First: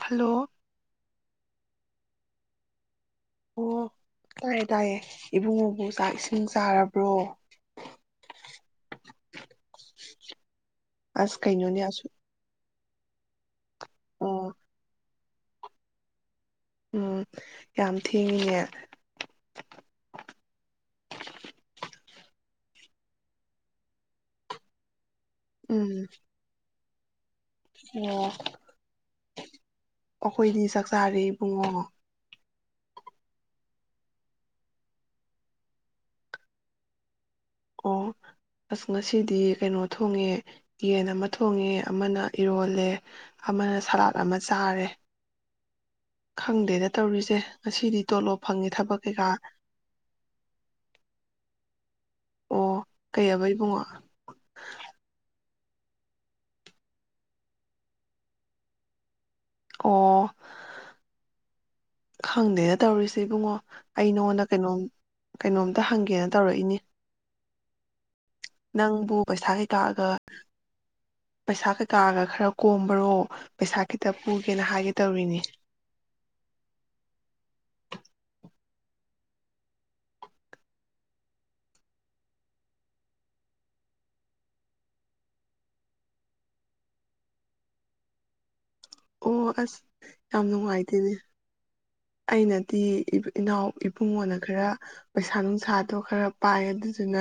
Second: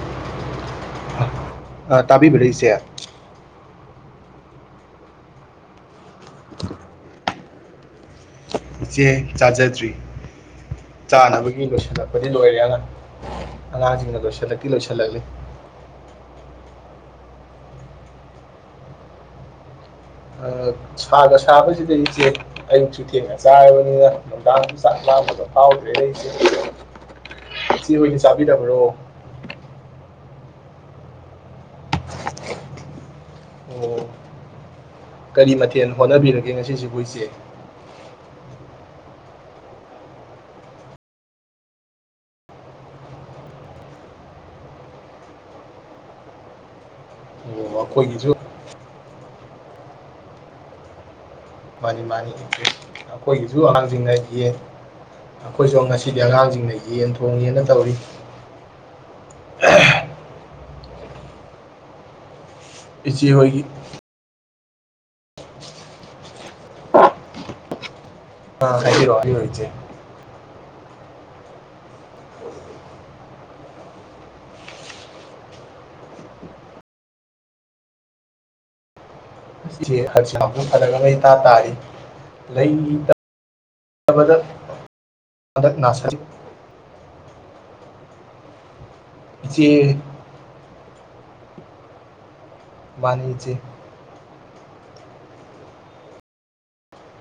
Hello ꯑ ꯇꯥꯕꯤꯕ ꯏꯆꯦ ꯑꯣ ꯇꯥꯏꯌꯦ ꯇꯥꯏꯌꯦ ꯏꯕꯨꯡꯉꯣꯕꯨ ꯆꯥꯛ ꯏꯁꯤꯡ ꯆꯥꯔꯕ꯭ꯔꯣ ꯏꯆꯦ ꯆꯥꯖꯗ꯭ꯔꯤ ꯑꯁ ꯆꯥꯅꯕꯒꯤ ꯀꯩꯅꯣꯅꯦ ꯑꯁꯨꯛ ꯂꯣꯏꯁꯤꯜꯂꯛꯄꯗꯤ ꯂꯣꯏꯔꯦ ꯑꯅꯥꯡ [unintelligible] ꯑꯉꯥꯡꯁꯤꯡꯅ ꯑꯣ ꯂꯣꯏꯁꯤꯜꯂꯛꯀꯤ ꯂꯣꯏꯁꯤꯜꯂꯛꯂꯤ ꯎꯝ ꯌꯥꯝ ꯊꯦꯡꯉꯤꯉꯦ ꯁꯥꯒ ꯁꯥꯕꯁꯤꯗꯒꯤ ꯏꯆꯦ ꯑꯌꯨꯛꯁꯨ ꯊꯦꯡꯅ ꯆꯥꯔꯕꯅꯤꯅ ꯅꯨꯡꯗꯥꯡ ꯆꯥꯛꯥꯡꯕꯗ ꯐꯥꯎ ꯎꯝ ꯂꯩꯁ ꯏꯆꯦ ꯍꯣꯏ ꯑꯣ ꯆꯥꯕꯤꯔꯕ꯭ꯔꯣ ꯑꯩꯈꯣꯏꯗꯤ ꯆꯥꯛ ꯆꯥꯔꯤ ꯏꯕꯨꯡꯉꯣ ꯑꯣ ꯀꯔꯤ ꯃꯊꯦꯜ ꯍꯣꯠꯅꯕꯤꯔꯒꯦ ꯉꯁꯤꯁꯤꯕꯨ ꯏꯆꯦ ꯑꯣ ꯑꯁ ꯉꯁꯤꯗꯤ ꯀꯩꯅꯣ ꯊꯣꯡꯉꯦ ꯌꯦꯟ ꯑꯃ ꯊꯣꯡꯉꯦ ꯑꯃꯅ ꯏꯔꯣꯜꯂꯦ ꯑꯃꯅ ꯁꯥꯂꯥꯠ ꯑꯃ ꯆꯥꯔꯦ ꯈꯪꯗꯦꯗ ꯇꯧꯔꯤꯁꯦ ꯑꯣ ꯉꯁꯤꯗꯤ ꯑꯩꯈꯣꯏꯒꯤꯁꯨ ꯇꯣꯂꯣꯞ ꯐꯪꯉꯤ ꯊꯕꯛ ꯀꯩꯀꯥ ꯃꯥꯅꯤ ꯃꯥꯅꯤ ꯑꯣ ꯏꯟꯇꯔꯦꯁ ꯀꯩꯑꯕ ꯑꯩꯈꯣꯏꯒꯤꯁꯨ ꯏꯕꯨꯡꯉꯣ ꯑꯉꯥꯡꯁꯤꯡꯅ ꯌꯦ ꯑꯩꯈꯣꯏꯁꯨ ꯉꯁꯤꯗꯤ ꯑꯉꯥꯡꯁꯤꯡꯅ ꯌꯦꯟ ꯊꯣꯡꯉꯦꯅ ꯇꯧꯔꯤ ꯑꯣ ꯈꯪꯗꯦꯗ ꯇꯧꯔꯤꯁꯦ ꯏꯆꯦ ꯏꯕꯨꯡꯉꯣ ꯍꯣꯏꯒꯤ ꯑꯩ ꯅꯉꯣꯟꯗ ꯀꯩꯅꯣꯝ ꯀꯩꯅꯣꯝꯇ ꯍꯪꯒꯦꯅ ꯇꯧꯔꯛꯏꯅꯤ ꯑ, ꯅꯪꯕꯨ ꯍꯥꯏꯕꯤꯔꯛꯑꯣ ꯍꯥꯏꯕꯤꯔꯛꯑꯣ ꯄꯩꯁꯥ ꯏꯆꯦ ꯀꯩꯀꯥꯑꯒ ꯄꯩꯁꯥ ꯀꯩꯀꯥꯒ ꯈꯔ ꯀꯣꯝꯕꯔꯣ ꯄꯩꯁꯥ ꯈꯤꯇ ꯄꯨꯒꯦꯅ ꯍꯥꯏꯒꯦ ꯇꯧꯔꯤꯅꯤ꯫ ꯑꯁ ꯏꯆꯦ ꯍꯟꯗꯛ ꯁꯦ ꯐꯔꯛ ꯑꯃꯥ ꯏꯇꯥ ꯇꯔꯤ [unintelligible] ꯑꯣ ꯑꯁ ꯏꯆꯦ ꯌꯥꯝ ꯅꯨꯡꯉꯥꯏꯇꯦꯅꯦ꯫ ꯑꯩꯅꯗꯤ ꯃꯥꯅꯤ ꯏꯆꯦ ꯏꯅꯥꯎ ꯏꯕꯨꯡꯉꯣ ꯅ ꯈꯔ ꯄꯩꯁꯥ ꯅꯨꯡꯁꯥꯗꯣ ꯈꯔ ꯄꯥꯏ ꯑꯗꯨꯗꯨꯅ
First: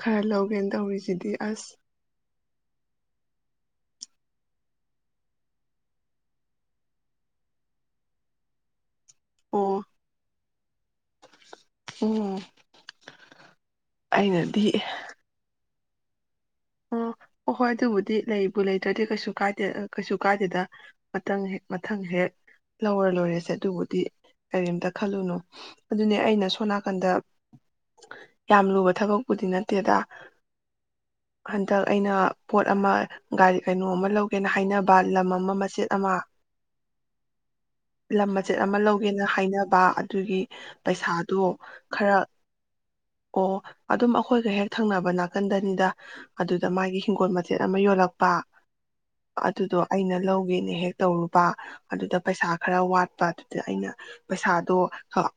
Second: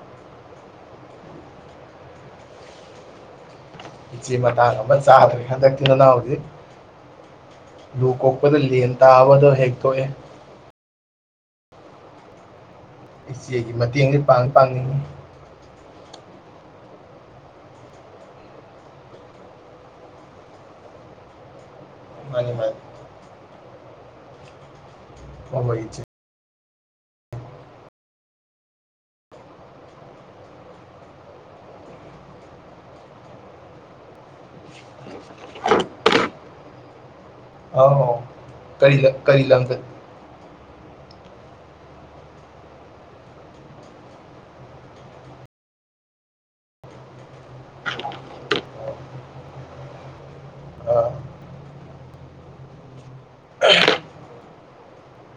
ꯈꯔ ꯂꯧꯒꯦꯅ ꯇꯧꯔꯤꯁꯤꯗꯤ ꯑꯁ! ꯏꯆꯦ ꯃꯇꯥꯡ ꯑꯃ ꯆꯥꯗ꯭ꯔꯦ ꯍꯟꯗꯛꯇꯤ ꯅꯅꯥꯎꯗꯤ ꯂꯨ ꯀꯣꯛꯄꯗ ꯂꯦꯜ ꯇꯕ ꯗꯣ ꯍꯦꯛ ꯑꯣ ꯊꯣꯛꯑꯥ꯫ ꯎꯝ꯫ ꯏꯆꯦꯒꯤ ꯃꯇꯦꯡꯗꯤ ꯄꯥꯡ ꯗꯤ ꯑꯩꯅꯗꯤ ꯄꯥꯡꯅꯤꯡꯉꯤ꯫ ꯑꯣ ꯍ ꯍꯣꯏ ꯑꯗꯨꯕꯨꯗꯤ ꯂꯩꯕꯨ ꯂꯩꯇ꯭ꯔꯗꯤ ꯀꯩꯁꯨ ꯀꯥꯏꯗꯦ ꯀꯩꯁꯨ ꯀꯥꯏꯗꯦꯗ ꯃꯪ ꯍꯦꯛ ꯊꯥꯪ ꯍꯦꯛ ꯃꯥꯅꯤ ꯃꯥꯅꯤ ꯂꯧꯔ ꯂꯣꯏꯔꯦ ꯁꯦ ꯗꯨꯕꯨꯗꯤ ꯀꯔꯤꯝꯇꯥ ꯈꯜꯂꯨꯅꯨ ꯍꯣꯏ ꯍꯣꯏ ꯏꯆꯦ ꯑꯗꯨꯅꯦ ꯑꯩꯅ ꯁ ꯁꯣꯝ ꯅꯥꯀꯟꯗ ꯌꯥꯝ ꯂꯨꯕ ꯊꯕꯛꯄꯨꯗꯤ ꯅꯠꯇꯦꯗ ꯍꯟꯗꯛ ꯑꯩꯅ ꯄꯣꯠ ꯑꯃ ꯒꯥꯔꯤ ꯀꯩꯅꯣ ꯑꯃ ꯂꯧꯒꯦꯅ ꯍꯥꯏꯅꯕ ꯂꯝ ꯑꯃ ꯃꯆꯦꯠ ꯑꯃ ꯑꯧ ꯑꯧ ꯂꯝ ꯃꯆꯦꯠ ꯑꯃ ꯀꯔꯤ ꯂꯝ ꯂꯧꯒꯦꯅ ꯀꯔꯤ ꯂꯝꯗ ꯍꯥꯏꯅꯕ ꯑꯗꯨꯒꯤ ꯄꯩꯁꯥꯗꯣ ꯈꯔ ꯑꯣ ꯑꯗꯨꯝ ꯑꯩꯈꯣꯏꯒ ꯍꯦꯛ ꯊꯪꯅꯕ ꯅꯥꯀꯟꯗꯅꯤꯗ꯫ ꯑꯗꯨꯗ ꯃꯥꯒꯤ ꯍꯤꯡꯒꯣꯜ ꯃꯆꯦꯠ ꯑꯃ ꯌꯣꯜꯂꯛꯄ ꯑꯗꯨꯗꯣ ꯑꯩꯅ ꯂꯧꯒꯦꯅ ꯍꯦꯛ ꯑꯥ ꯇꯧꯔꯨꯕ ꯑꯗꯨꯗ ꯄꯩꯁꯥ ꯈꯔ ꯋꯥꯠꯄ ꯑꯗꯨꯗ ꯑꯩꯅ ꯄꯩꯁꯥꯗꯣ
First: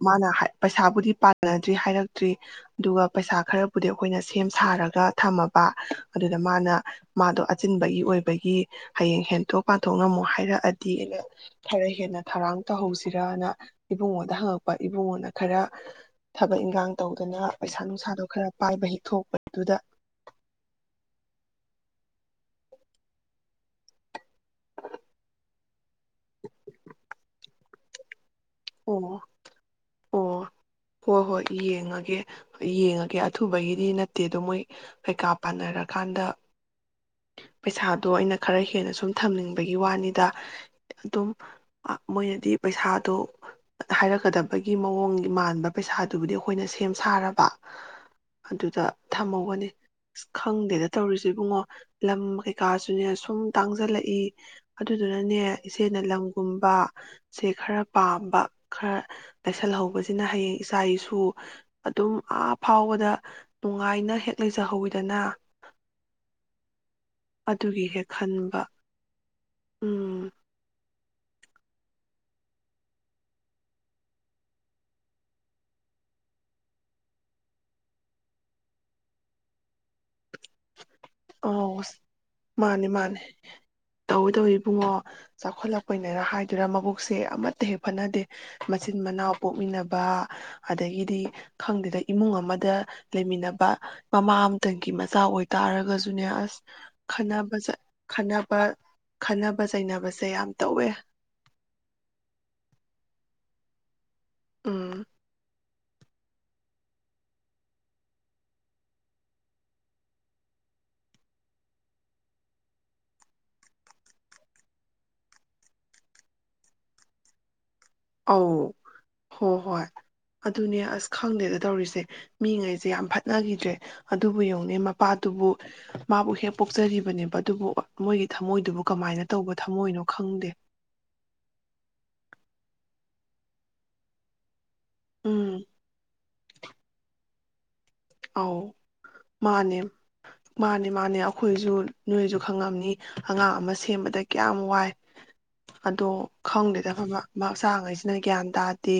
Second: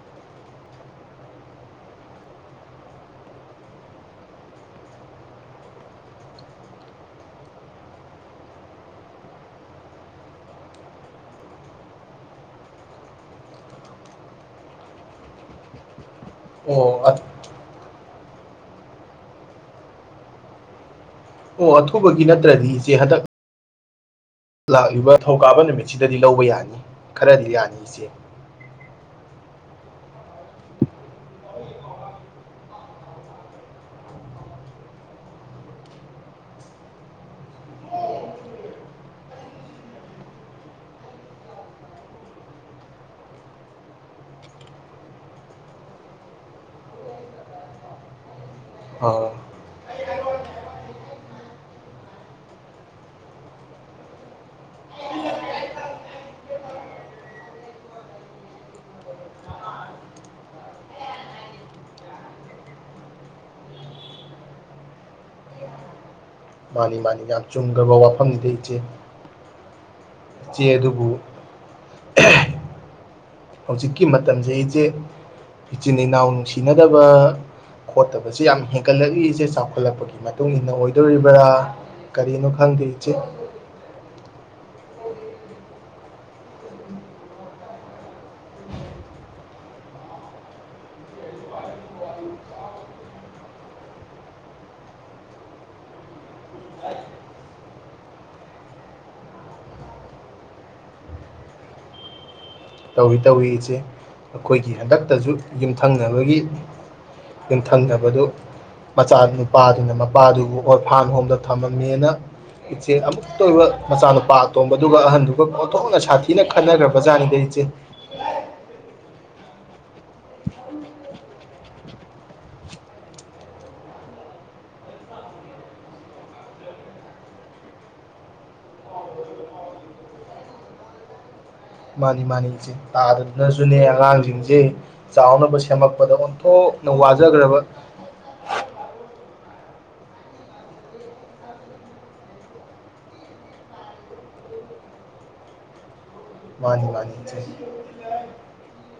ꯃꯥꯅ ꯄꯩꯁꯥꯕꯨꯗꯤ ꯄꯥꯟꯅꯗ꯭ꯔꯤ ꯍꯥꯏꯔꯛꯇ꯭ꯔꯤ ꯑꯗꯨꯒ ꯄꯩꯁꯥ ꯈꯔꯕꯨꯗꯤ ꯑꯩꯈꯣꯏꯅ ꯁꯦꯝ ꯁꯥꯔꯒ ꯊꯝꯃꯕ ꯑꯗꯨꯗ ꯃꯥꯅ ꯃꯥꯗꯣ ꯑꯆꯤꯟꯕꯒꯤ ꯑꯣꯏꯕꯒꯤ ꯍꯌꯦꯡ ꯍꯦꯟꯇꯣꯛ ꯄꯥꯟꯊꯣꯛ ꯉꯝꯃꯣ ꯍꯥꯏꯔꯛꯑꯗꯤ ꯑꯩꯅ ꯈꯔ ꯍꯦꯟꯅ ꯊꯧꯔꯥꯡ ꯇꯧꯍꯧꯁꯤꯔꯅ ꯏꯕꯨꯡꯉꯣꯗ ꯍꯪꯉꯛꯄ ꯏꯕꯨꯡꯉꯣꯅ ꯈꯔ ꯊꯕꯛ ꯏꯟꯈꯥꯡ ꯑꯣ ꯇꯧꯗꯅ ꯄꯩꯁꯥ ꯅꯨꯡ ꯃꯁꯥꯗꯣ ꯈꯔ ꯄꯥꯏꯕ ꯍꯦꯛ ꯊꯣꯛꯄꯗꯨꯗ ꯑꯣ ꯑꯊꯨꯕꯒꯤ ꯅꯠꯇ꯭ꯔꯗꯤ ꯏꯆꯦ ꯍꯟꯗꯛ ꯂꯥꯛꯂꯤꯕ ꯊꯧꯀꯥꯕ ꯅꯨꯃꯤꯠ ꯁꯤꯗꯗꯤ ꯂꯧꯕ ꯌꯥꯅꯤ ꯈꯔꯗꯤ ꯌꯥꯅꯤ꯫ ꯏꯆꯦ꯫ ꯑꯣ ꯑꯣ ꯍꯣꯏ - ꯍꯣꯏ ꯌꯦꯡꯉꯒꯦ - ꯌꯦꯡꯉꯒꯦ ꯑꯊꯨꯕꯒꯤꯗꯤ ꯅꯠꯇꯦꯗꯣ ꯃꯣꯏ ꯀꯩꯀꯥ ꯄꯥꯟꯅꯔꯀꯥꯟꯗ ꯄꯩꯁꯥꯗꯣ ꯑꯩꯅ ꯈꯔ ꯍꯦꯟꯅ ꯁꯨꯝ ꯊꯝꯅꯤꯡꯕꯒꯤ ꯋꯥꯅꯤꯗ ꯑꯗꯨꯝ ꯃꯣꯏꯅꯗꯤ ꯄꯩꯁꯥꯗꯣ ꯍꯥꯏꯔꯛꯀꯗꯕꯒꯤ ꯃꯑꯣꯡ ꯃꯥꯟꯕ ꯄꯩꯁꯥꯗꯨꯕꯨꯗꯤ ꯑꯩꯈꯣꯏꯅ ꯁꯦꯝ ꯁꯥꯔꯕ ꯑꯗꯨꯗ ꯑꯥ ꯊꯝꯍꯧꯒꯅꯤ ꯑꯁ ꯈꯪꯗꯦꯗ ꯇꯧꯔꯤꯁꯤꯦ ꯏꯕꯨꯡꯉꯣ꯫ ꯂꯝ ꯀꯩꯀꯥꯁꯨꯅꯦ ꯁꯨꯝ ꯇꯥꯡꯖꯜꯂꯛꯏ ꯑꯗꯨꯗꯨꯅꯅꯦ ꯏꯆꯦꯅ ꯂꯝꯒꯨꯝꯕ ꯁꯦ ꯈꯔ ꯄꯥꯝꯕ ꯈꯔ ꯂꯩꯁꯜꯍꯧꯕꯁꯤꯅ ꯍꯌꯦꯡ ꯏꯆꯥ ꯏꯁꯨ ꯑꯗꯨꯝ ꯑꯥ ꯐꯥꯎꯕꯗ ꯅꯨꯡꯉꯥꯏꯅ ꯍꯦꯛ ꯂꯩꯖꯍꯧꯋꯤꯗꯅ꯫ ꯃꯥꯅꯤ - ꯃꯥꯅꯤ ꯌꯥꯝ ꯑꯗꯨꯒꯤ ꯆꯨꯝꯈ꯭ꯔꯕ ꯍꯦꯛ ꯋꯥꯐꯝꯅꯤꯗ ꯈꯟꯕ ꯏꯆꯦ꯫ ꯎꯝ ꯢꯆꯦ ꯑꯗꯨꯕꯨ ꯍꯧꯖꯤꯛꯀꯤ ꯃꯇꯝꯁꯦ ꯏꯆꯦ ꯏꯆꯤꯟ ꯏꯅꯥꯎ ꯅꯨꯡꯁꯤꯅꯗꯕ ꯈꯣꯠꯇꯕꯁꯦ ꯌꯥꯝ ꯍꯦꯟꯒꯠꯂꯛꯂꯤ ꯏꯆꯦ ꯆꯥꯎꯈꯠꯂꯛꯄꯒꯤ ꯃꯇꯨꯡ ꯏ ꯃꯇꯨꯡꯏꯟꯅ ꯑ ꯃꯥꯅꯦ ꯏꯆꯦ -ꯃꯥꯅꯤ ꯇꯧꯋꯤ- ꯇꯧꯋꯤ꯫ ꯏꯕꯨꯡꯉꯣ ꯆꯥꯎꯈꯠꯂꯛꯄꯅꯤꯅ ꯍꯥꯏꯗꯨꯔꯥ ꯃꯕꯨꯛꯁꯦ ꯑꯃꯠꯇ ꯍꯦꯛ ꯐꯅꯗꯦ ꯃꯆꯤꯟ ꯃꯅꯥꯎ ꯄꯣꯛꯃꯤꯟꯅꯕ ꯑꯗꯒꯤꯗꯤ ꯈꯪꯗꯦꯗ ꯏꯃꯨꯡ ꯑꯃꯗ ꯂꯩꯃꯤꯟꯅꯕ ꯃꯃꯥ ꯑꯃꯇꯪꯒꯤ ꯃꯆꯥ ꯑꯣꯏꯇꯥꯔꯒꯁꯨ ꯑꯗꯨꯅꯦ ꯑꯁ ꯈ ꯈꯠꯕ - ꯈꯠꯕ ꯆꯩꯅꯕꯁꯦ ꯌꯥꯝ ꯇꯧꯋꯦ꯫ ꯇꯧꯏꯤ- ꯇꯧꯏꯤ ꯏꯆꯦ꯫ ꯑꯩꯈꯣꯏꯒꯤ ꯎꯝ ꯍꯟꯗꯛꯇꯁꯨ ꯌꯨꯝꯊꯪꯅꯕꯒꯤ ꯌꯨꯝꯊꯪꯅꯕꯗꯨ ꯃꯆꯥ ꯅꯨꯄꯥꯗꯨꯅ ꯃꯄꯥꯗꯨꯕꯨ ꯑꯣꯔꯐꯥꯝ ꯍꯣꯝꯗ ꯊꯝꯃꯝꯃꯦꯅ ꯏꯆꯦ ꯑꯃꯨꯛꯇ ꯑꯣꯏꯕ ꯃꯆꯥꯅꯨꯄꯥ ꯑꯇꯣꯝꯕꯗꯨꯒ ꯑꯍꯟꯗꯨꯒ ꯄꯣꯠꯊꯣꯛꯅ ꯁꯥꯊꯤꯅ ꯈꯟꯅꯈ꯭ꯔꯕꯖꯥꯠꯅꯤꯗ ꯏꯆꯦ꯫ [inaudible] ꯑꯧ ꯍꯣ ꯍꯣꯏ ꯑꯗꯨꯅꯦ ꯑꯁ ꯈꯪꯗꯦꯗ ꯇꯧꯔꯤꯁꯦ ꯃꯤꯉꯩꯁꯦ ꯌꯥꯝ ꯐꯠꯅꯈꯤꯗ꯭ꯔꯦ ꯑꯗꯨꯕꯨ ꯌꯦꯡꯉꯅꯦ ꯃꯄꯥꯗꯨꯕꯨ ꯃꯥꯕꯨ ꯍꯦꯛ ꯄꯣꯛꯆꯔꯤꯕꯅꯦꯕ ꯑꯗꯨꯕꯨ ꯃꯣꯏꯒꯤ ꯊꯝꯃꯣꯏꯗꯨꯕꯨ ꯀꯃꯥꯏꯅ ꯇꯧꯕ ꯊꯝꯃꯣꯏꯅꯣ ꯈꯪꯗꯦ꯫ ꯃꯥꯅꯤ- ꯃꯥꯅꯤ ꯏꯆꯦ ꯇꯥꯗꯗꯅꯁꯨꯅꯦ ꯑꯉꯥꯡꯁꯤꯡꯁꯦ ꯆꯥꯎꯅꯕ ꯎꯝ ꯁꯦꯝꯃꯛꯄꯗ ꯑꯣꯟꯊꯣꯛꯅ ꯋꯥ [unintelligible] ꯑꯧ ꯃꯥꯅꯦ - ꯃꯥꯅꯦ - ꯃꯥꯅꯦ ꯑꯩꯈꯣꯏꯁꯨ ꯅꯣꯏꯁꯨ ꯈꯪꯉꯝꯅꯤ ꯑꯉꯥꯡ ꯑꯃ ꯁꯦꯝꯕꯗ ꯀꯌꯥꯝ ꯋꯥꯏ ꯑꯗꯣ ꯃꯥꯅꯤ ꯈꯪꯗꯦꯗꯕ ꯃꯥꯅꯤ ꯏꯆꯦ ꯃꯆꯥꯉꯩꯁꯤꯅ ꯒ꯭ꯌꯥꯟ ꯇꯥꯗ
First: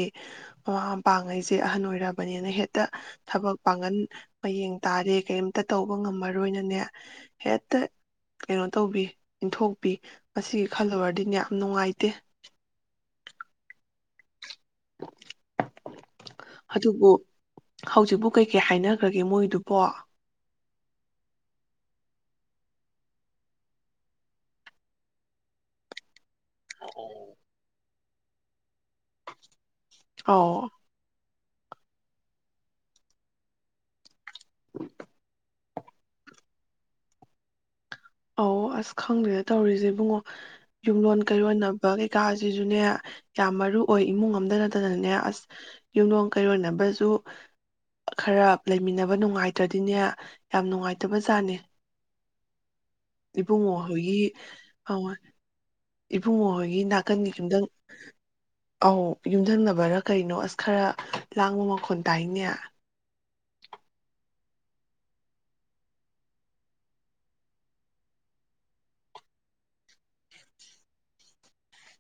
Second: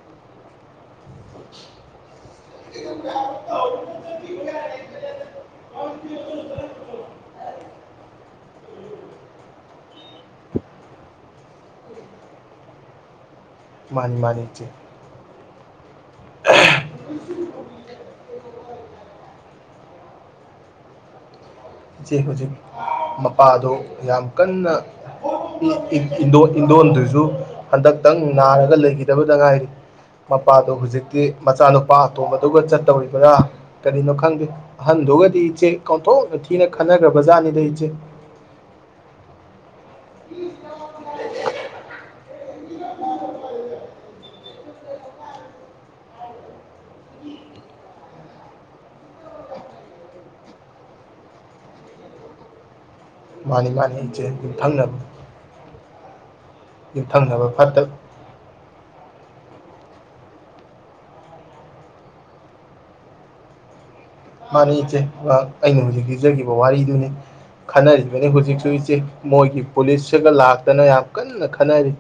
ꯃꯃꯥ ꯃꯄꯥꯥꯡꯉꯩꯁꯦ ꯑꯍꯟ ꯑꯣꯏꯔꯕꯅꯤꯅ ꯍꯦꯛꯇ ꯊꯕꯛ ꯄꯥꯡꯒꯟ ꯃꯌꯦꯡ ꯇꯥꯔꯦ ꯀꯔꯤꯝꯇ ꯇꯧꯕ ꯉꯝꯃꯔꯣꯏꯅꯅꯦ ꯍꯦꯛꯇ ꯀꯩꯅꯣ ꯇꯧꯕꯤ ꯏꯟꯊꯣꯛꯄꯤ ꯃꯁꯤꯒꯤ ꯈꯜꯂꯨꯔꯗꯤꯅꯦ ꯌꯥꯝ ꯅꯨꯡꯉꯥꯏꯇꯦ꯫ ꯃꯥꯅꯤ -ꯃꯥꯅꯤ ꯏꯆꯦ꯫ ꯑꯗꯨꯕꯨ ꯍꯧꯖꯤꯛꯄꯨ ꯀꯩꯀꯩ ꯍꯥꯏꯅꯈ꯭ꯔꯒꯦ ꯃꯣꯏꯗꯨꯕꯣ? ꯏꯆꯦ ꯍꯧꯖꯤꯛ ꯃꯄꯥꯗꯣ ꯌꯥꯝ ꯀꯟꯅ ꯏꯟꯗꯣꯟꯗꯨꯁꯨ ꯍꯟꯗꯛ ꯈꯤꯇꯪ ꯅꯥꯔꯒ ꯂꯩꯈꯤꯗꯕꯗ ꯉꯥꯏꯔꯤ꯫ ꯑꯧ ꯃꯄꯥꯗꯣ ꯍꯨꯖꯤꯛꯇꯤ ꯃꯆꯥꯅꯨꯄꯥ ꯑꯇꯣꯝꯕꯗꯨꯒ ꯆꯠꯇꯧꯔꯤꯕꯅ ꯀꯔꯤꯅꯣ ꯈꯪ ꯍꯟꯗꯨꯣꯒꯗꯤ ꯏꯆꯦ [unintelligible] ꯊꯤꯅ ꯈꯟꯅꯈ꯭ꯔꯕ ꯖꯥꯠꯅꯤꯗ ꯏꯆꯦ꯫ ꯑꯧ ꯑꯁ ꯈꯪꯗ꯭ꯔꯦ ꯇꯧꯔꯤꯁꯦ ꯏꯕꯨꯡꯉꯣ ꯌꯨꯝꯂꯣꯟ ꯀꯩꯔꯣꯟꯅꯕ ꯀꯩꯀꯥꯁꯤꯁꯨꯅꯦ ꯌꯥꯝ ꯃꯔꯨ ꯑꯣꯏ ꯏꯃꯨꯡ ꯑꯃꯝꯇ ꯅꯠꯇꯅꯅꯦ ꯑꯁ ꯌꯨꯝꯂꯣꯟ ꯀꯩꯔꯣꯟꯅꯕꯁꯨ ꯈꯔ ꯂꯩꯃꯤꯟꯅꯕ ꯅꯨꯡꯉꯥꯏꯇ꯭ꯔꯗꯤꯅꯦ ꯌꯥꯝ ꯅꯨꯡꯉꯥꯏꯇꯕ ꯖꯥꯠꯅꯦ꯫ ꯃꯥꯅꯤ ꯏꯕꯨꯡꯉꯣ - ꯃꯥꯅꯤ ꯍꯣꯏꯒꯤ ꯏꯆꯦ ꯌꯨꯝ ꯊꯪ ꯅ ꯏꯕꯨꯡꯉꯍꯣꯏꯒꯤ ꯅꯥꯀꯟꯒꯤ ꯌꯨꯝ ꯑꯧ ꯌꯨꯝꯊꯪꯅꯕꯔꯥ ꯀꯩꯅꯣ ꯑꯁ ꯈꯔ ꯂꯥꯡꯕ ꯃꯈꯣꯜ ꯇꯥꯏꯅꯦ꯫ ꯃꯥꯅꯤ ꯏꯆꯦ ꯉꯍꯥꯛ ꯑꯩꯅ ꯍꯧꯖꯤꯛ ꯂꯤꯖꯈꯤꯕ ꯋꯥꯔꯤꯗꯨꯅꯤ ꯈꯟꯅꯔꯤꯕꯅꯤ ꯍꯧꯖꯤꯛꯁꯨ ꯏꯆꯦ ꯃꯣꯏꯒꯤ ꯄꯨꯂꯤꯁꯁꯤꯒ ꯂꯥꯛꯇꯅ ꯌꯥꯝ ꯀꯟꯅ ꯈꯟꯅꯔꯤ꯫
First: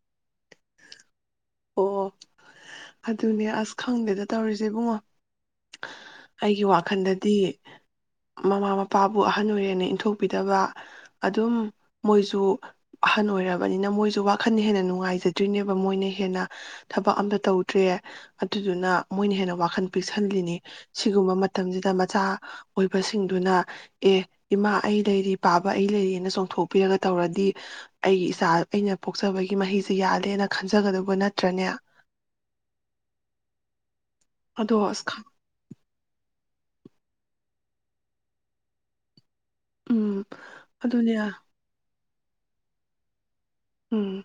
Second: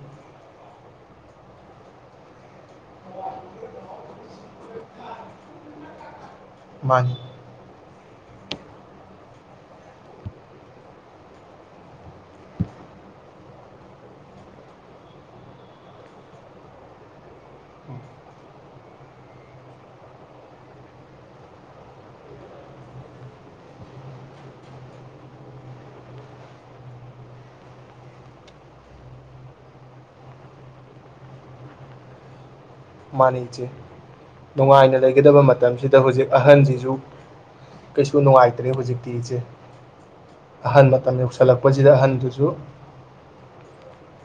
ꯑꯣ ꯑꯗꯨꯅꯦ ꯑꯁ ꯈꯪꯗꯦꯗ ꯇꯧꯔꯤꯁꯦ ꯏꯕꯨꯡꯉꯣ꯫ ꯑꯩꯒꯤ ꯃꯥꯅꯤ ꯋꯥꯈꯜꯗꯗꯤ ꯃꯃꯥ - ꯃꯄꯥꯕꯨ ꯑꯍꯟ ꯑꯣꯏꯔꯦꯅ ꯏꯟꯊꯣꯛꯄꯤꯗꯕ ꯑꯗꯨꯝ ꯃꯣꯏꯁꯨ ꯑꯍꯟ ꯑꯣꯏꯔꯕꯅꯤꯅ ꯃꯣꯏꯁꯨ ꯋꯥꯈꯜꯅ ꯍꯦꯟꯅ ꯅꯨꯡꯉꯥꯏꯖꯗ꯭ꯣꯏꯅꯦꯕ ꯃꯣꯏꯅ ꯍꯦꯟꯅ꯫ ꯊꯕꯛ ꯑꯝꯇ ꯇꯧꯗ꯭ꯔꯦ ꯑꯗꯨꯗꯨꯅ ꯃꯣꯏꯅ ꯍꯦꯟꯅ ꯋꯥꯈꯜ ꯄꯤꯛꯁꯜꯂꯤꯅꯤ ꯁꯤꯒꯨꯝꯕ ꯃꯇꯝꯁꯤꯗ ꯃꯆꯥ ꯑꯣꯏꯕꯁꯤꯡꯗꯨꯅ ꯑꯦ ꯏꯃꯥ ꯑꯩ ꯂꯩꯔꯤ ꯄꯥꯕ ꯑꯩ ꯂꯩꯔꯤꯅ ꯆꯣꯡꯊꯣꯛꯄꯤꯔꯒ ꯇꯧꯔꯗꯤ ꯑꯩꯒꯤ ꯏꯆꯥ ꯑꯩꯅ ꯄꯣꯛꯆꯕꯒꯤ ꯃꯍꯩꯁꯤ ꯌꯥꯜꯂꯦꯅ ꯈꯟꯖꯒꯗꯧꯕ ꯅꯠ ꯇ꯭ꯔꯅꯦꯌꯥ ꯃꯥꯅꯤ ꯏꯆꯦ ꯫ ꯅꯨꯡꯉꯥꯏꯅ ꯑꯁ ꯈꯪ ꯂꯩꯒꯗꯕ ꯃꯇꯝꯁꯤꯗ ꯍꯧꯖꯤꯛ ꯑꯍꯟꯁꯤꯁꯨ ꯀꯩꯁꯨ ꯅꯨꯡꯉꯥꯏꯇ꯭ꯔꯦ ꯍꯧꯖꯤꯛꯇꯤ ꯏꯆꯦ꯫ ꯎꯝ ꯑꯍꯟ ꯑꯗꯨꯅꯦ ꯃꯇꯝ ꯌꯧꯁꯜꯂꯛꯄꯁꯤꯗ ꯑꯍꯟ ꯑꯗꯨꯁꯨ ꯎꯝ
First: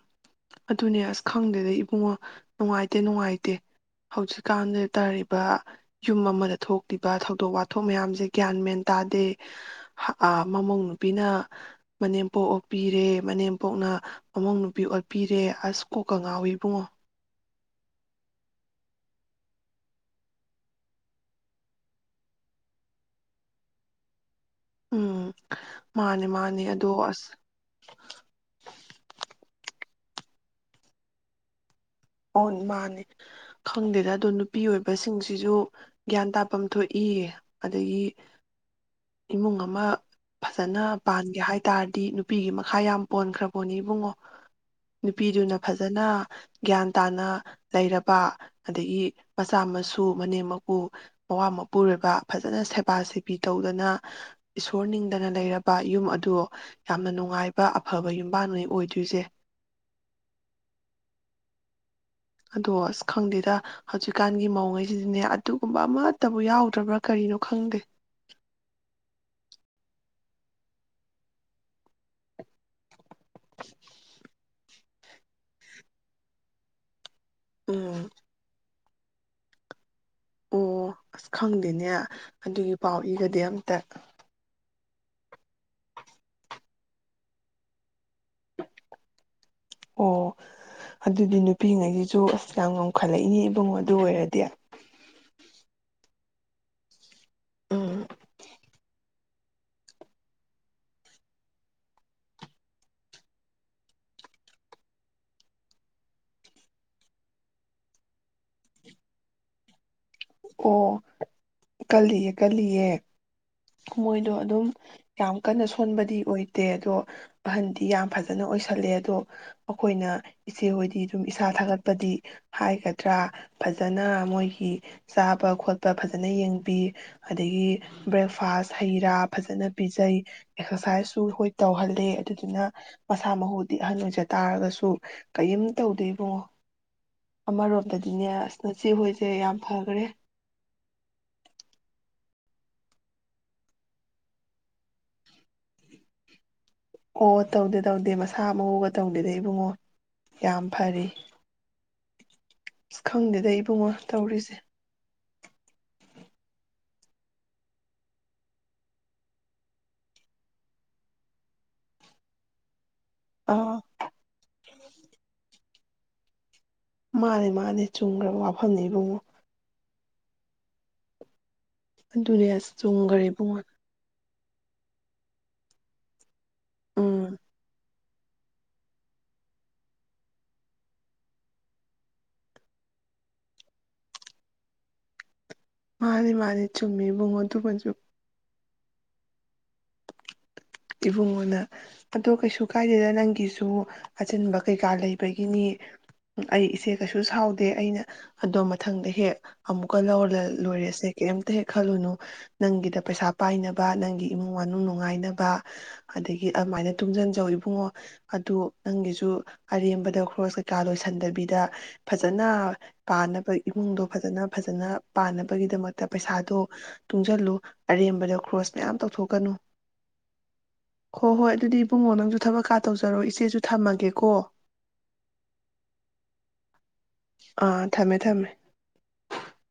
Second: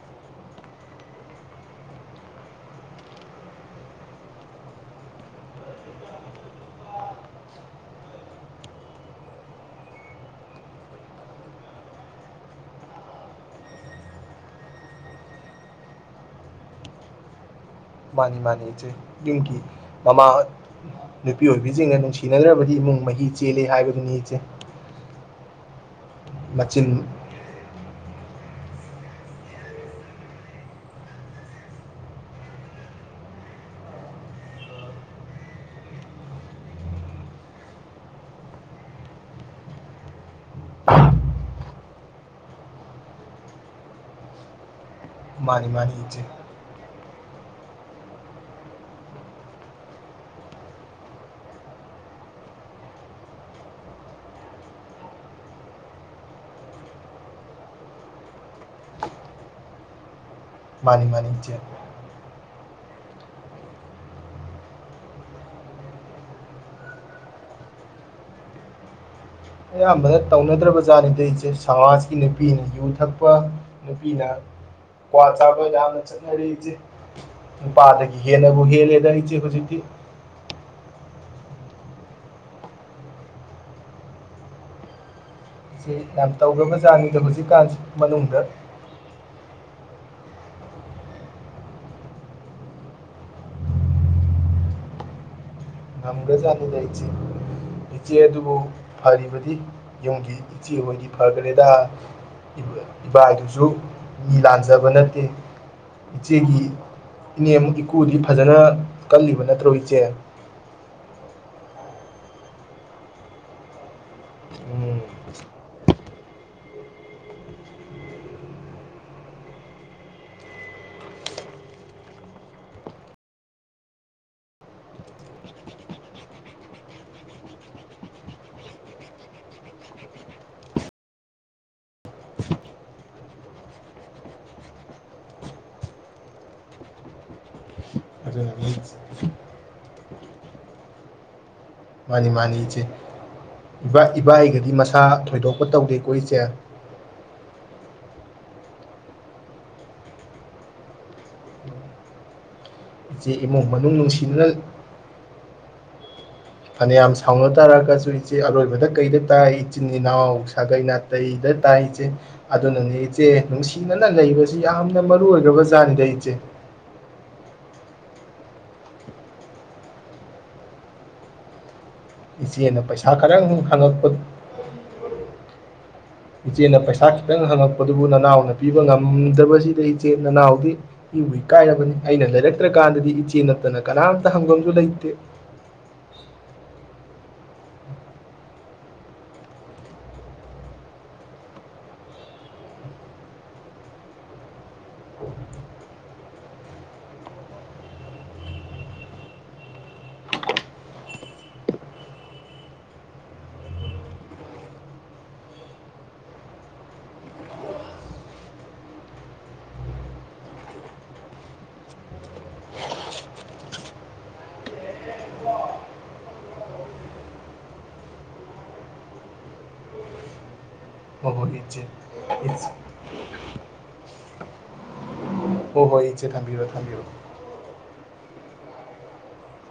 ꯑꯗꯨꯅꯦ ꯑꯁ ꯈꯪꯗꯦꯗ ꯏꯕꯨꯡꯉꯣ ꯅꯨꯡꯉꯥꯏꯇꯦ ꯅꯨꯡꯉꯥꯏꯇꯦ ꯍꯧꯖꯤꯛꯀꯥꯟꯗ ꯇꯥꯔꯤꯕ ꯌꯨꯝ ꯑꯃꯗ ꯊꯣꯛꯂꯤꯕ ꯊꯧꯗꯣꯛ ꯋꯥꯊꯣꯛ ꯃꯌꯥꯝꯁꯦ ꯒ꯭ꯌꯥꯟ ꯃꯦꯟ ꯇꯥꯗꯦ ꯃꯃꯧ ꯅꯨꯄꯤꯅ ꯃꯅꯦꯝꯄꯣꯛ ꯑꯣꯄꯤꯔꯦ ꯃꯅꯦꯝꯄꯣꯛꯅ ꯝꯃꯧ ꯅꯨꯄꯤ ꯑꯣꯠꯄꯤꯔꯦ ꯑꯁ ꯀꯣꯀ ꯉꯥꯎꯋꯤ ꯏꯕꯨꯡꯉꯣ꯫ ꯃꯥꯅꯤ- ꯃꯥꯅꯤ ꯏꯆꯦ ꯌꯨꯝꯒꯤ ꯃꯃꯥ ꯅꯨꯄꯤ ꯑꯣꯏꯕꯤꯁꯤꯡꯅ ꯅꯨꯡꯁꯤꯅꯗ꯭ꯔꯕꯗꯤ ꯏꯃꯨꯡ ꯃꯍꯤ ꯆꯦꯜꯂꯦ ꯍꯥꯏꯕꯗꯨꯅꯤ ꯏꯆꯦ꯫ ꯎꯝ꯫ ꯃꯥꯅꯦ - ꯃꯥꯅꯦ ꯃꯆꯤꯟ ꯑꯗꯣ ꯑꯁ ꯑꯣ ꯃꯥꯅꯦ ꯈꯪꯗꯦꯗ ꯑꯗꯣ ꯅꯨꯄꯤ ꯑꯣꯏꯕꯁꯤꯡꯁꯤꯁꯨ ꯒ꯭ꯌꯥꯟ ꯇꯥꯐꯝ ꯊꯣꯛꯏ ꯑꯗꯒꯤ ꯏꯃꯨꯡ ꯑꯃ ꯐꯖꯅ ꯄꯥꯟꯒꯦ ꯍꯥꯏ ꯇꯥꯔꯗꯤ ꯅꯨꯄꯤꯒꯤ ꯃꯈꯥ ꯌꯥꯝ ꯄꯣꯟꯈ꯭ꯔꯄꫭꯠꯅꯤ ꯏꯕꯨꯡꯉꯣ ꯅꯨꯄꯤꯗꯨꯅ ꯃꯥꯅꯤ ꯃꯥꯅꯤ ꯏꯆꯦ ꯐꯖꯅ ꯒ꯭ꯌꯥꯟ ꯇꯥꯅ ꯂꯩꯔꯕ ꯑꯗꯒꯤ ꯃꯆꯥ ꯃꯁꯨ ꯃꯅꯦꯝ ꯃꯀꯨ ꯃꯋꯥ ꯃꯄꯨꯔꫭꯏꯕ ꯐꯖꯅ ꯁꯦꯕꯥ ꯁꯦꯕꯤ ꯇꯧꯗꯅ ꯏꯁꯣꯔ ꯅꯤꯡꯗꯅ ꯂꯩꯔꯕ ꯌꯨꯝ ꯑꯗꯨ ꯌꯥꯝꯅ ꯅꯨꯡꯉꯥꯏꯕ ꯑꯐꯕ ꯌꯨꯝꯕꯥꯟꯅꯦ ꯑꯣꯏꯗꯣꯏꯖꯦ ꯃꯥꯅꯤ ꯃꯥꯅꯤ ꯏꯆꯦ ꯑꯗꯣ ꯁ ꯈꯪꯗꯦꯗ ꯍꯧꯖꯤꯛꯀꯥꯟꯒꯤ ꯃꯧꯉꯩꯁꯤꯗꯤꯅꯦ ꯑꯗꯨꯒꯨꯝꯕ ꯑꯃꯠꯇꯕꯨ ꯌꯥꯎꯗ꯭ꯔꯕ꯭ꯔꯥ ꯀꯔꯤꯅꯣ ꯈꯪꯗꯦ ꯑꯌꯥꯝꯕꯅ ꯇꯧꯅꯗ꯭ꯔꯕ ꯖꯥꯠꯅꯤꯗ ꯏꯆꯦ ꯁꯃꯥꯖꯀꯤ ꯅꯨꯄꯤꯅ ꯌꯨ ꯊꯛꯄ ꯅꯨꯄꯤꯅ ꯀ꯭ꯋꯥ ꯆꯥꯕ ꯌꯥꯝꯅ ꯆꯠꯅꯔꯤ ꯏꯆꯦ ꯎꯝ ꯅꯨꯄꯥꯗꯒꯤ ꯍꯦꯟꯅꯕꯨ ꯍꯦꯂꯦ ꯗ ꯏꯆꯦ ꯍꯧꯖꯤꯛꯇꯤ ꯑꯣ ꯑꯁ ꯈꯪꯗꯦꯅꯦ ꯑꯗꯨꯒꯤ ꯄꯥꯎ ꯏ ꯒꯗꯤ ꯑꯝꯇ ꯆꯦ ꯌꯥꯝ ꯇꯧꯒ꯭ꯔꯕꯖꯥꯠꯅꯤꯗ ꯍꯧꯖꯤꯛꯀꯥꯟꯁꯤ ꯃꯅꯨꯡꯗ ꯑꯣ ꯑꯗꯨꯗꯤ ꯅꯨꯄꯤꯉꯩꯁꯤꯁꯨ ꯑꯁ ꯌꯥꯝ ꯉꯈꯠꯂꯛꯏꯅꯦ ꯏꯕꯨꯡꯉꯣ ꯑꯗꯨ ꯑꯣꯏꯔꯗꯤ ꯉꯝꯒ꯭ꯔꯖꯥꯠꯅꯤꯗ ꯏꯆꯦ ꯎꯝ ꯏꯆꯦ ꯑꯗꯨꯕꯨ ꯐꯔꯤꯕꯗꯤ ꯌꯨꯝꯒꯤ ꯏꯆꯦ ꯍꯣꯏꯗꯤ ꯐꯒ꯭ꯔꯦꯗ ꯏꯕ ꯑ ꯏꯕꯥꯗꯨꯖꯨ ꯃꯤ ꯂꯥꯟꯖꯕ ꯅꯠꯇꯦ ꯏꯆꯦꯒꯤ ꯏꯅꯦꯝ ꯏꯀꯨꯗꯤ ꯐꯖꯅ ꯀꯜꯂꯤꯕ ꯅꯠꯇ꯭ꯔꯣ ꯏꯆꯦ ꯑꯣ ꯀꯜꯂꯤꯌꯦ ꯀꯜꯂꯤꯌꯦ ꯃꯣꯏꯗꯣ ꯑꯗꯨꯝ ꯎꯝ ꯌꯥꯝ ꯀꯟꯅ ꯁꯣꯟꯕꯗꯤ ꯑꯣꯏꯗꯦ ꯑꯗꯣ ꯑꯍꯟꯗꯤ ꯌꯥꯝ ꯐꯖꯅ ꯑꯣꯏꯁꯜꯂꯦ ꯑꯗꯣ ꯑꯩꯈꯣꯏꯅ ꯏꯆꯦꯍꯣꯏꯗꯤ ꯑꯗꯨꯝ ꯏꯁꯥ ꯊꯥꯒꯠꯄꯗꯤ ꯍꯥꯏꯒꯗ꯭ꯔꯥ ꯐꯖꯅ ꯃꯣꯏꯒꯤ ꯆꯥꯕ ꯈꯣꯠꯄ ꯐꯖꯅ ꯌꯦꯡꯕꯤ ꯑꯗꯒꯤ ꯕ꯭ꯔꯦꯛ ꯐ ꯐꯥꯁ ꯍꯩ ꯔꯥ ꯐꯖꯟꯅ ꯄꯤꯖꯩ, ꯑꯦꯛꯁꯔꯁꯥꯏꯖꯁꯨ ꯍꯣꯏ ꯇꯧꯍꯜꯂꯦ ꯑꯗꯨꯗꯨꯅ ꯃꯁꯥ ꯃꯍꯨꯗꯤ ꯑꯍꯜ ꯑꯣꯏꯖ ꯇꯥꯔꯒꯁꯨ ꯀꯏꯝ ꯇꯧꯗꯦ ꯏꯕꯨꯡꯉꯣ꯫ ꯑꯃꯔꯣꯝꯗꯗꯤꯅꯦ ꯑꯁ ꯑꯗꯨꯅꯅꯤ ꯅꯆꯦ ꯍꯣꯏꯖꯦ ꯌꯥꯝ ꯐꯥꯒꯔꯦ꯫ ꯃꯥꯅꯤ ꯃꯥꯅꯤ ꯏꯆꯦ ꯏꯕꯥ ꯏꯕꯥꯏꯒꯗꯤ ꯃꯁꯥ ꯊꯣꯏꯗꯣꯛꯄ ꯇꯧꯗꯦꯀꯣ ꯏꯆꯦ? ꯑꯣ ꯇꯧꯗꯦ ꯇꯧꯗꯦ ꯃꯁꯥ ꯃꯎꯨꯒꯥ ꯇꯧꯗꯦꯗꯥ ꯏꯕꯨꯡꯉꯣ ꯌꯥꯝ ꯐꯔꯤ꯫ ꯑꯁ ꯏꯆꯦ ꯈꯪꯗꯦꯗ ꯏꯃꯨꯡ ꯏꯕꯨꯡꯉꯣ ꯃꯅꯨꯡ ꯅꯨꯡꯁꯤꯅꯅꯥ ꯇꯧꯔꯤꯁꯦ ꯐꯅꯌꯥꯝ ꯁꯥꯎꯅ ꯇꯥꯔꯒꯁꯨ ꯏꯆꯦ ꯑꯔꯣꯏꯕꯗ ꯀꯩꯗ ꯇꯥꯏ ꯏꯆꯤꯟ ꯏꯅꯥꯎ ꯁꯥꯒꯩ ꯅꯥꯇꯩꯗ ꯇꯥꯏ ꯏꯆꯦ ꯑꯗꯨꯅꯅꯤ ꯏꯆ ꯆꯦ ꯑꯥ ꯅꯨꯡꯁꯤꯅꯅꯥ ꯂꯩꯕ ꯖꯤ ꯌꯥꯝꯅ ꯃꯔꯨ ꯑꯣꯏꯒ꯭ꯔꯕ ꯖꯠꯅꯤꯗ ꯏꯆꯦ ꯃꯟꯅꯦ ꯃꯟꯅꯦ ꯆꯨꯝꯒ꯭ꯔꯕ ꯋꯥꯐꯝꯅꯤ ꯏꯕꯨꯡꯉꯣ꯫ ꯑꯗꯨꯅꯦ ꯑꯁ ꯏꯆꯦꯅ ꯄꯩꯁꯥ ꯆꯨꯝꯈ꯭ꯔꯦ ꯈꯔ ꯎꯪ ꯏꯕꯨꯡꯉꯣ ꯐꯪꯉꯛꯄ ꯏꯆꯦꯅ ꯄꯩꯁꯥ ꯎꯝ ꯈꯤꯇꯪ ꯍꯪꯉꯛꯄ ꯗꯨꯕꯨ ꯅꯅꯥꯎꯅ ꯄꯤꯕ ꯉꯝꯗꯕꯁꯤꯗ ꯏꯆꯦ ꯅꯅꯥꯎꯗꯤ ꯏꯕꯨ ꯏꯀꯥꯏꯔꯕꯅꯤ, ꯑꯩꯅ ꯂꯩꯔꯛꯇ꯭ꯔ ꯀꯥꯟꯗꯗꯤ ꯏꯆꯦ ꯅꯠꯇꯅ ꯀꯅꯥꯝꯇ ꯍꯪꯕꯝꯖꯨ ꯂꯩꯇꯦ꯫ ꯃꯥꯅꯤ ꯃꯥꯅꯤ ꯆꯨꯝꯃꯤ ꯃꯉꯣꯟ ꯇꯨꯕꯟꯆꯨ ꯏꯕꯨꯡꯉꯣꯅ ꯑꯗꯨ ꯀꯩꯁꯨ ꯀꯥꯏꯗꯦꯗ ꯅꯪꯒꯤꯁꯨ ꯑꯆꯤꯟꯕ ꯀꯩꯀꯥ ꯂꯩꯕꯒꯤꯅꯤ, ꯎꯝ ꯑꯩ ꯏꯆꯦ ꯀꯩꯁꯨ ꯁꯥꯎꯗꯦ ꯑꯩꯅ ꯑꯗꯣ ꯃꯊꯪꯗ ꯍꯦꯛ ꯑꯃꯨꯛꯀ ꯂꯧꯂꯥ ꯂꯣꯏꯔꯦꯁꯦ ꯀꯦꯝꯇꯥ ꯍꯦꯛ ꯈꯜꯂꯨꯅꯨ ꯅꯪꯒꯤꯗ ꯄꯩꯁꯥ ꯄꯥꯏꯅꯕ, ꯅꯪꯒꯤ ꯏꯃꯨꯡ ꯃꯅꯨꯡ ꯅꯨꯉꯥꯏꯅꯕ ꯑꯗꯒꯤ ꯑꯃꯥꯏꯅ ꯇꯨꯡꯖꯟꯖꯧ ꯏꯕꯨꯡꯉꯣ ꯑꯗꯨ ꯅꯪꯒꯤꯖꯨ ꯑꯔꯦꯝꯕꯗ ꯈ꯭ꯔꯣꯁ ꯀꯩꯀꯥ ꯂꯣꯏꯁꯟꯗꯕꯤꯗ ꯐꯖꯅ ꯄꯥꯟꯅꯕ ꯏꯃꯨꯡꯗꯣ ꯐꯖꯅ ꯐꯖꯅ ꯄꯥꯟꯅꯕꯒꯤꯗꯃꯛꯇ ꯄꯩꯁꯥꯗꯣ ꯇꯨꯡꯖꯜꯂꯨ, ꯑꯔꯦꯝꯕꯗ ꯈ꯭ꯔꯣꯁ ꯃꯌꯥꯝ ꯇꯧꯊꯣꯛꯀꯅꯨ꯫ ꯍꯣ ꯍꯣꯏ ꯑꯗꯨꯗꯤ ꯏꯕꯨꯡꯉꯣ ꯅꯪꯁꯨ ꯊꯕꯛ ꯀꯥ ꯇꯧꯖꯔꯣ ꯏꯆꯦꯁꯨ ꯊꯝꯃꯒꯦꯀꯣ ꯍꯣ ꯍꯣꯏ ꯏꯆꯦ ꯊꯝꯕꯤꯔꯣ ꯊꯝꯕꯤꯔꯣ꯫ ꯑꯥ ꯊꯝꯃꯦ ꯊꯝꯃꯦ [unintelligible]